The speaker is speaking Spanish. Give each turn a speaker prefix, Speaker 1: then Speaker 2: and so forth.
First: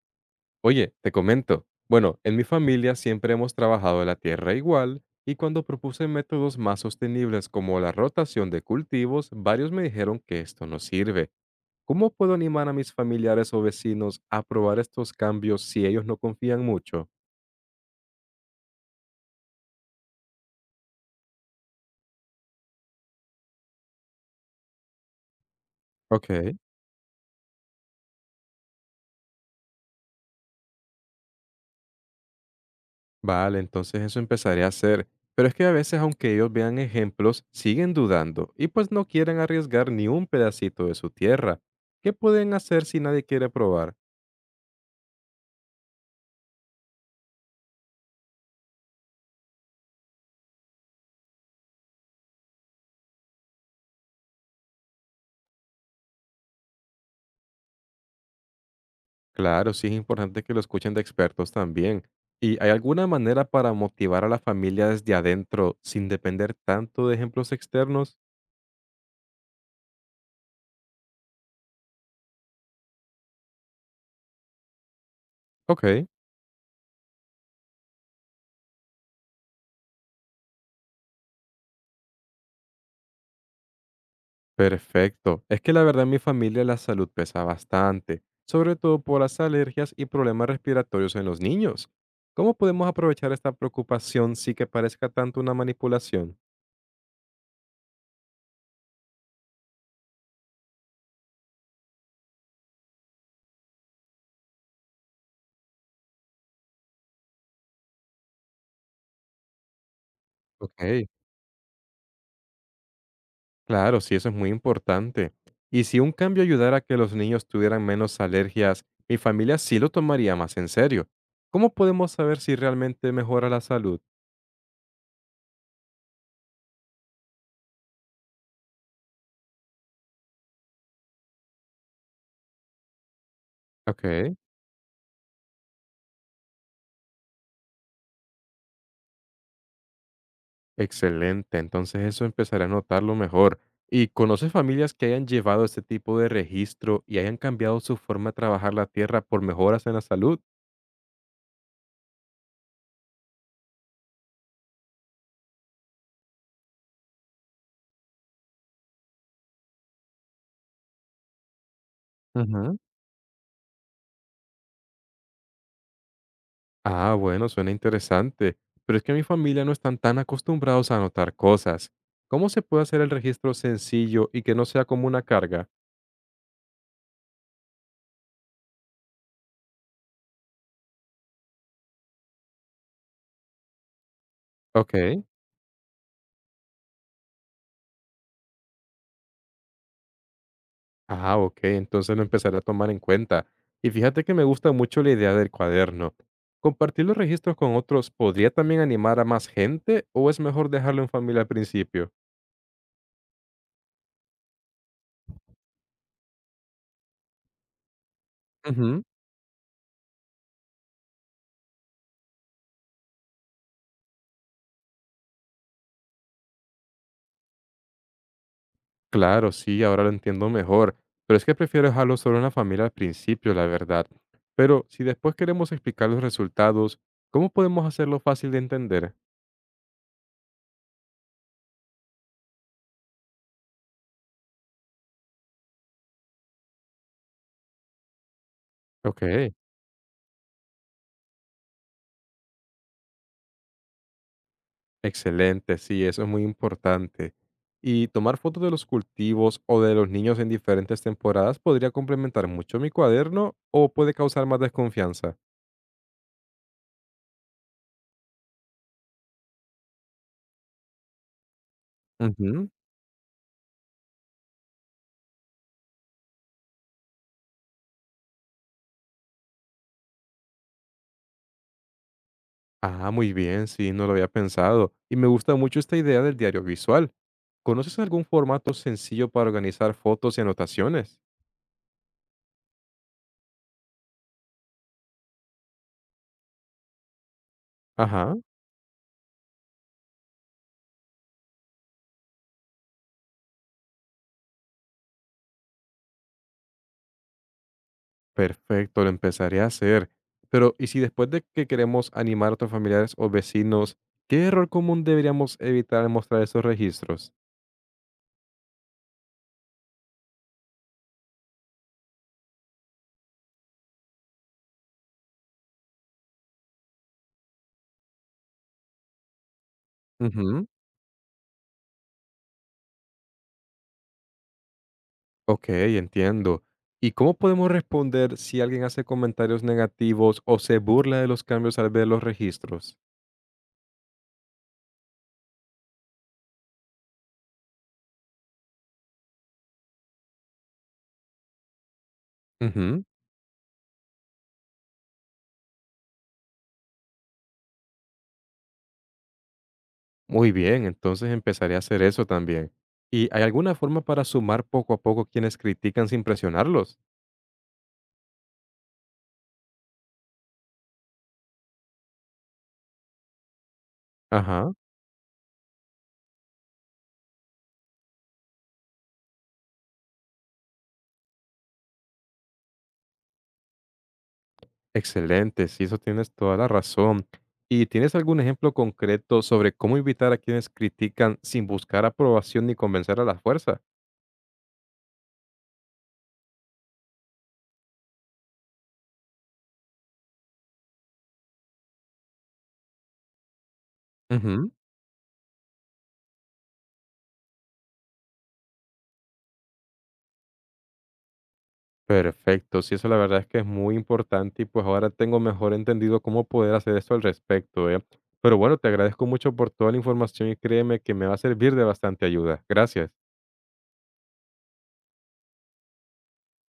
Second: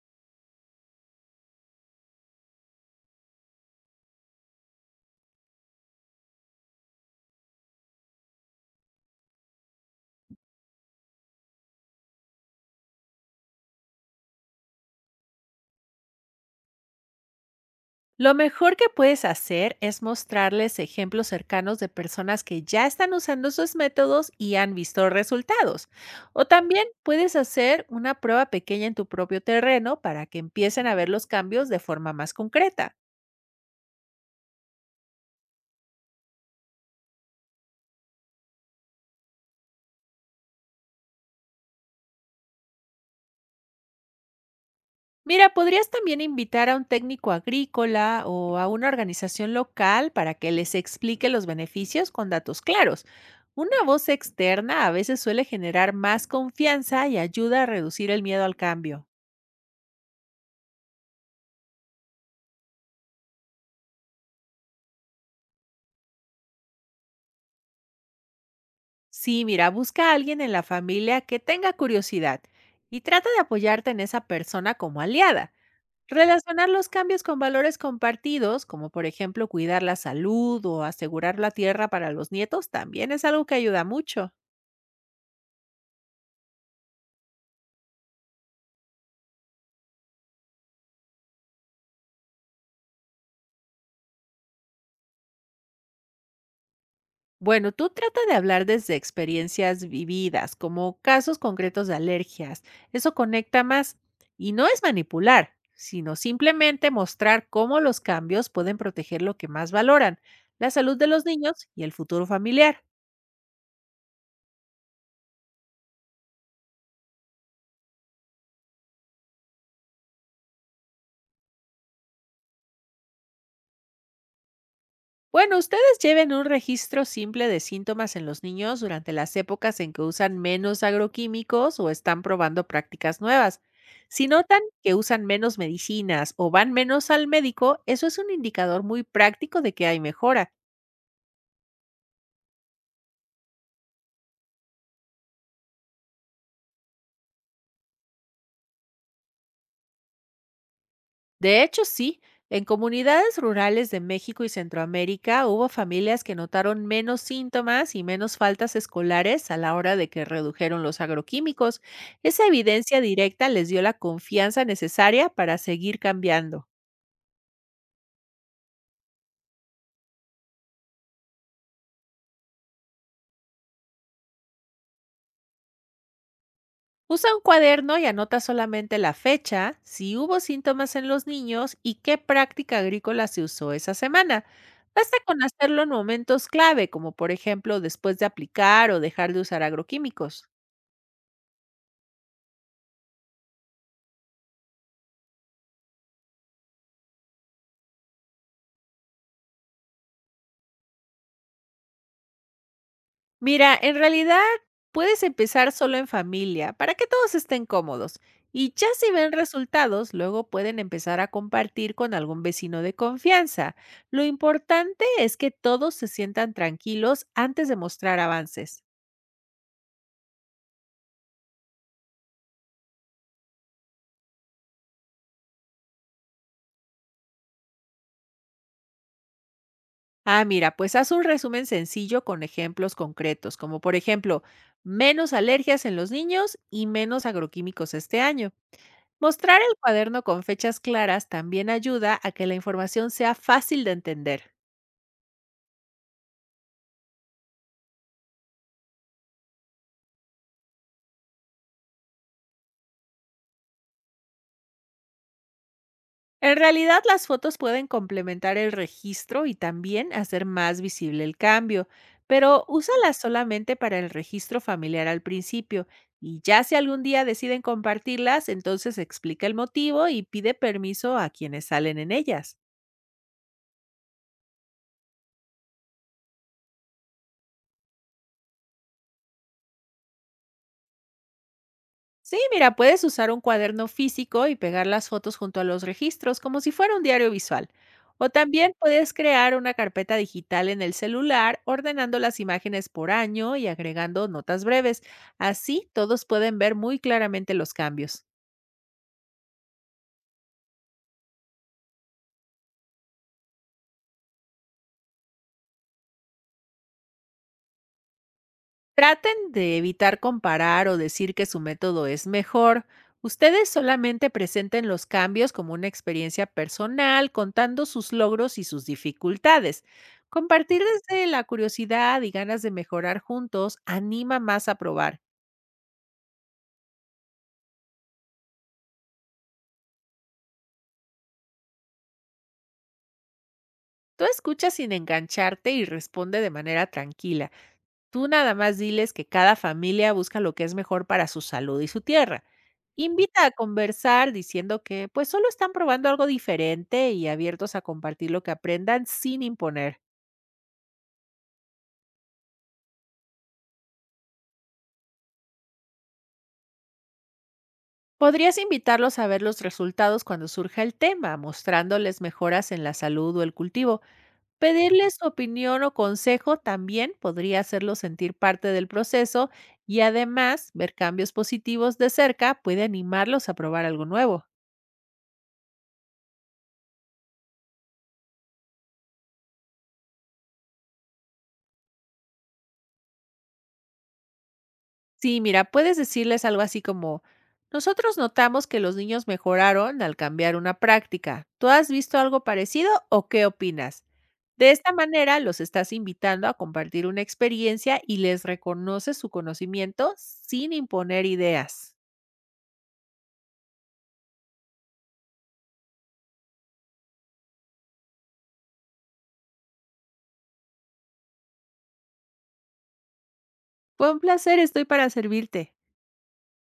Speaker 1: Oye, te comento. Bueno, en mi familia siempre hemos trabajado la tierra igual y cuando propuse métodos más sostenibles como la rotación de cultivos, varios me dijeron que esto no sirve. ¿Cómo puedo animar a mis familiares o vecinos a probar estos cambios si ellos no confían mucho?
Speaker 2: Lo mejor que puedes hacer es mostrarles ejemplos cercanos de personas que ya están usando sus métodos y han visto resultados.
Speaker 1: Ok,
Speaker 2: O también puedes hacer una prueba pequeña en tu propio terreno para que empiecen a ver los cambios de forma más concreta.
Speaker 1: vale, entonces eso empezaré a hacer. Pero es que a veces, aunque ellos vean ejemplos, siguen dudando y pues no quieren arriesgar ni un pedacito de su tierra. ¿Qué pueden hacer si nadie quiere probar?
Speaker 2: Mira, podrías también invitar a un técnico agrícola o a una organización local para que les explique los beneficios con datos claros. Una voz externa a veces suele generar más confianza y ayuda a reducir el miedo al cambio.
Speaker 1: Claro, sí es importante que lo escuchen de expertos también. ¿Y hay alguna manera para motivar a la familia desde adentro sin depender tanto de ejemplos externos?
Speaker 2: Sí, mira, busca a alguien en la familia que tenga curiosidad y trata de apoyarte en esa persona como aliada.
Speaker 1: Ok,
Speaker 2: Relacionar los cambios con valores compartidos, como por ejemplo cuidar la salud o asegurar la tierra para los nietos, también es algo que ayuda mucho.
Speaker 1: perfecto. Es que la verdad en mi familia la salud pesa bastante, sobre todo por las alergias y problemas respiratorios en los niños. ¿Cómo podemos aprovechar esta preocupación sin que parezca tanto una manipulación?
Speaker 2: Bueno, tú trata de hablar desde experiencias vividas, como casos concretos de alergias. Eso conecta más y no es manipular, sino simplemente mostrar cómo los cambios pueden proteger lo que más valoran, la
Speaker 1: Ok.
Speaker 2: salud de los niños y el futuro familiar.
Speaker 1: Claro, sí, eso es muy importante. Y si un cambio ayudara a que los niños tuvieran menos alergias, mi familia sí lo tomaría más en serio. ¿Cómo podemos saber si realmente mejora la salud?
Speaker 2: Bueno, ustedes lleven un registro simple de síntomas en los niños durante las épocas en que usan menos agroquímicos o están probando prácticas nuevas. Si
Speaker 1: Ok,
Speaker 2: notan que usan menos medicinas o van menos al médico, eso es un indicador muy práctico de que hay mejora.
Speaker 1: excelente. Entonces eso empezaré a notarlo mejor. ¿Y conoces familias que hayan llevado este tipo de registro y hayan cambiado su forma de trabajar la tierra por mejoras en la salud?
Speaker 2: De hecho, sí. En comunidades rurales de México y Centroamérica hubo familias que notaron menos síntomas y menos faltas escolares a la hora de que redujeron los agroquímicos. Esa
Speaker 1: Ujú.
Speaker 2: evidencia directa les dio la confianza necesaria para seguir cambiando.
Speaker 1: Ah, bueno, suena interesante, pero es que mi familia no están tan acostumbrados a anotar cosas. ¿Cómo se puede hacer el registro sencillo y que no sea como una carga?
Speaker 2: Usa un cuaderno y anota solamente la fecha, si hubo síntomas en los niños y qué práctica agrícola se usó esa semana. Basta
Speaker 1: Ok.
Speaker 2: con hacerlo en momentos clave, como por ejemplo después de aplicar o dejar de usar agroquímicos.
Speaker 1: Ah, ok, entonces lo empezaré a tomar en cuenta. Y fíjate que me gusta mucho la idea del cuaderno. ¿Compartir los registros con otros podría también animar a más gente o es mejor dejarlo en familia al principio?
Speaker 2: Mira, en realidad puedes empezar solo en familia para que todos estén cómodos y ya
Speaker 1: Ujú.
Speaker 2: si ven resultados, luego pueden empezar a compartir con algún vecino de confianza. Lo importante es que todos se sientan tranquilos antes de mostrar avances.
Speaker 1: Claro, sí, ahora lo entiendo mejor, pero es que prefiero dejarlo solo en la familia al principio, la verdad. Pero si después queremos explicar los resultados, ¿cómo podemos hacerlo fácil de entender?
Speaker 2: Ah, mira, pues haz un resumen sencillo con ejemplos concretos, como por ejemplo, menos alergias en los niños y menos agroquímicos este año.
Speaker 1: Ok,
Speaker 2: Mostrar el cuaderno con fechas claras también ayuda a que la información sea fácil de entender.
Speaker 1: excelente, sí, eso es muy importante. Y tomar fotos de los cultivos o de los niños en diferentes temporadas podría complementar mucho mi cuaderno o puede causar más desconfianza.
Speaker 2: En realidad, las fotos pueden complementar el registro y también hacer más visible el cambio, pero
Speaker 1: Ujú.
Speaker 2: úsalas solamente para el registro familiar al principio. Y ya si algún día deciden compartirlas, entonces explica el motivo y pide permiso a quienes salen en ellas.
Speaker 1: Ah, muy bien, sí, no lo había pensado. Y me gusta mucho esta idea del diario visual. ¿Conoces algún formato sencillo para organizar fotos y anotaciones?
Speaker 2: Sí, mira, puedes usar un cuaderno físico y pegar las fotos junto a los registros como si fuera un diario visual. O
Speaker 1: Ajá,
Speaker 2: también puedes crear una carpeta digital en el celular ordenando las imágenes por año y agregando notas breves. Así todos pueden ver muy claramente los cambios.
Speaker 1: perfecto, lo empezaré a hacer. Pero, ¿y si después de que queremos animar a otros familiares o vecinos, qué error común deberíamos evitar al mostrar esos registros?
Speaker 2: Traten de evitar comparar o decir que su método es mejor. Ustedes solamente presenten los cambios como una experiencia personal, contando sus logros y sus dificultades.
Speaker 1: Ujú,
Speaker 2: Compartir desde la curiosidad y ganas de mejorar juntos anima más a probar.
Speaker 1: ok, entiendo. ¿Y cómo podemos responder si alguien hace comentarios negativos o se burla de los cambios al ver los registros?
Speaker 2: Tú escuchas sin engancharte y responde de manera tranquila. Tú nada más diles que cada familia busca lo que es mejor para su salud y su tierra.
Speaker 1: Ujú.
Speaker 2: Invita a conversar diciendo que pues solo están probando algo diferente y abiertos a compartir lo que aprendan sin imponer.
Speaker 1: Muy bien, entonces empezaré a hacer eso también. ¿Y hay alguna forma para sumar poco a poco quienes critican sin presionarlos?
Speaker 2: Podrías invitarlos a ver los resultados cuando surja el tema, mostrándoles mejoras en la salud o el cultivo.
Speaker 1: Ajá,
Speaker 2: Pedirles su opinión o consejo también podría hacerlos sentir parte del proceso y además ver cambios positivos de cerca puede animarlos a probar algo nuevo.
Speaker 1: excelente, sí, eso tienes toda la razón. ¿Y tienes algún ejemplo concreto sobre cómo invitar a quienes critican sin buscar aprobación ni convencer a la fuerza?
Speaker 2: Sí, mira, puedes decirles algo así como, nosotros notamos que los niños mejoraron al cambiar una práctica. ¿Tú has visto algo parecido o qué opinas? De
Speaker 1: Ujú.
Speaker 2: esta manera los estás invitando a compartir una experiencia y les reconoces su conocimiento sin imponer ideas.
Speaker 1: Perfecto, sí, eso la verdad es que es muy importante y pues ahora tengo mejor entendido cómo poder hacer esto al respecto, ¿eh? Pero bueno, te agradezco mucho por toda la información y créeme que me va a servir de bastante ayuda. Gracias.
Speaker 2: Fue un placer, estoy para servirte.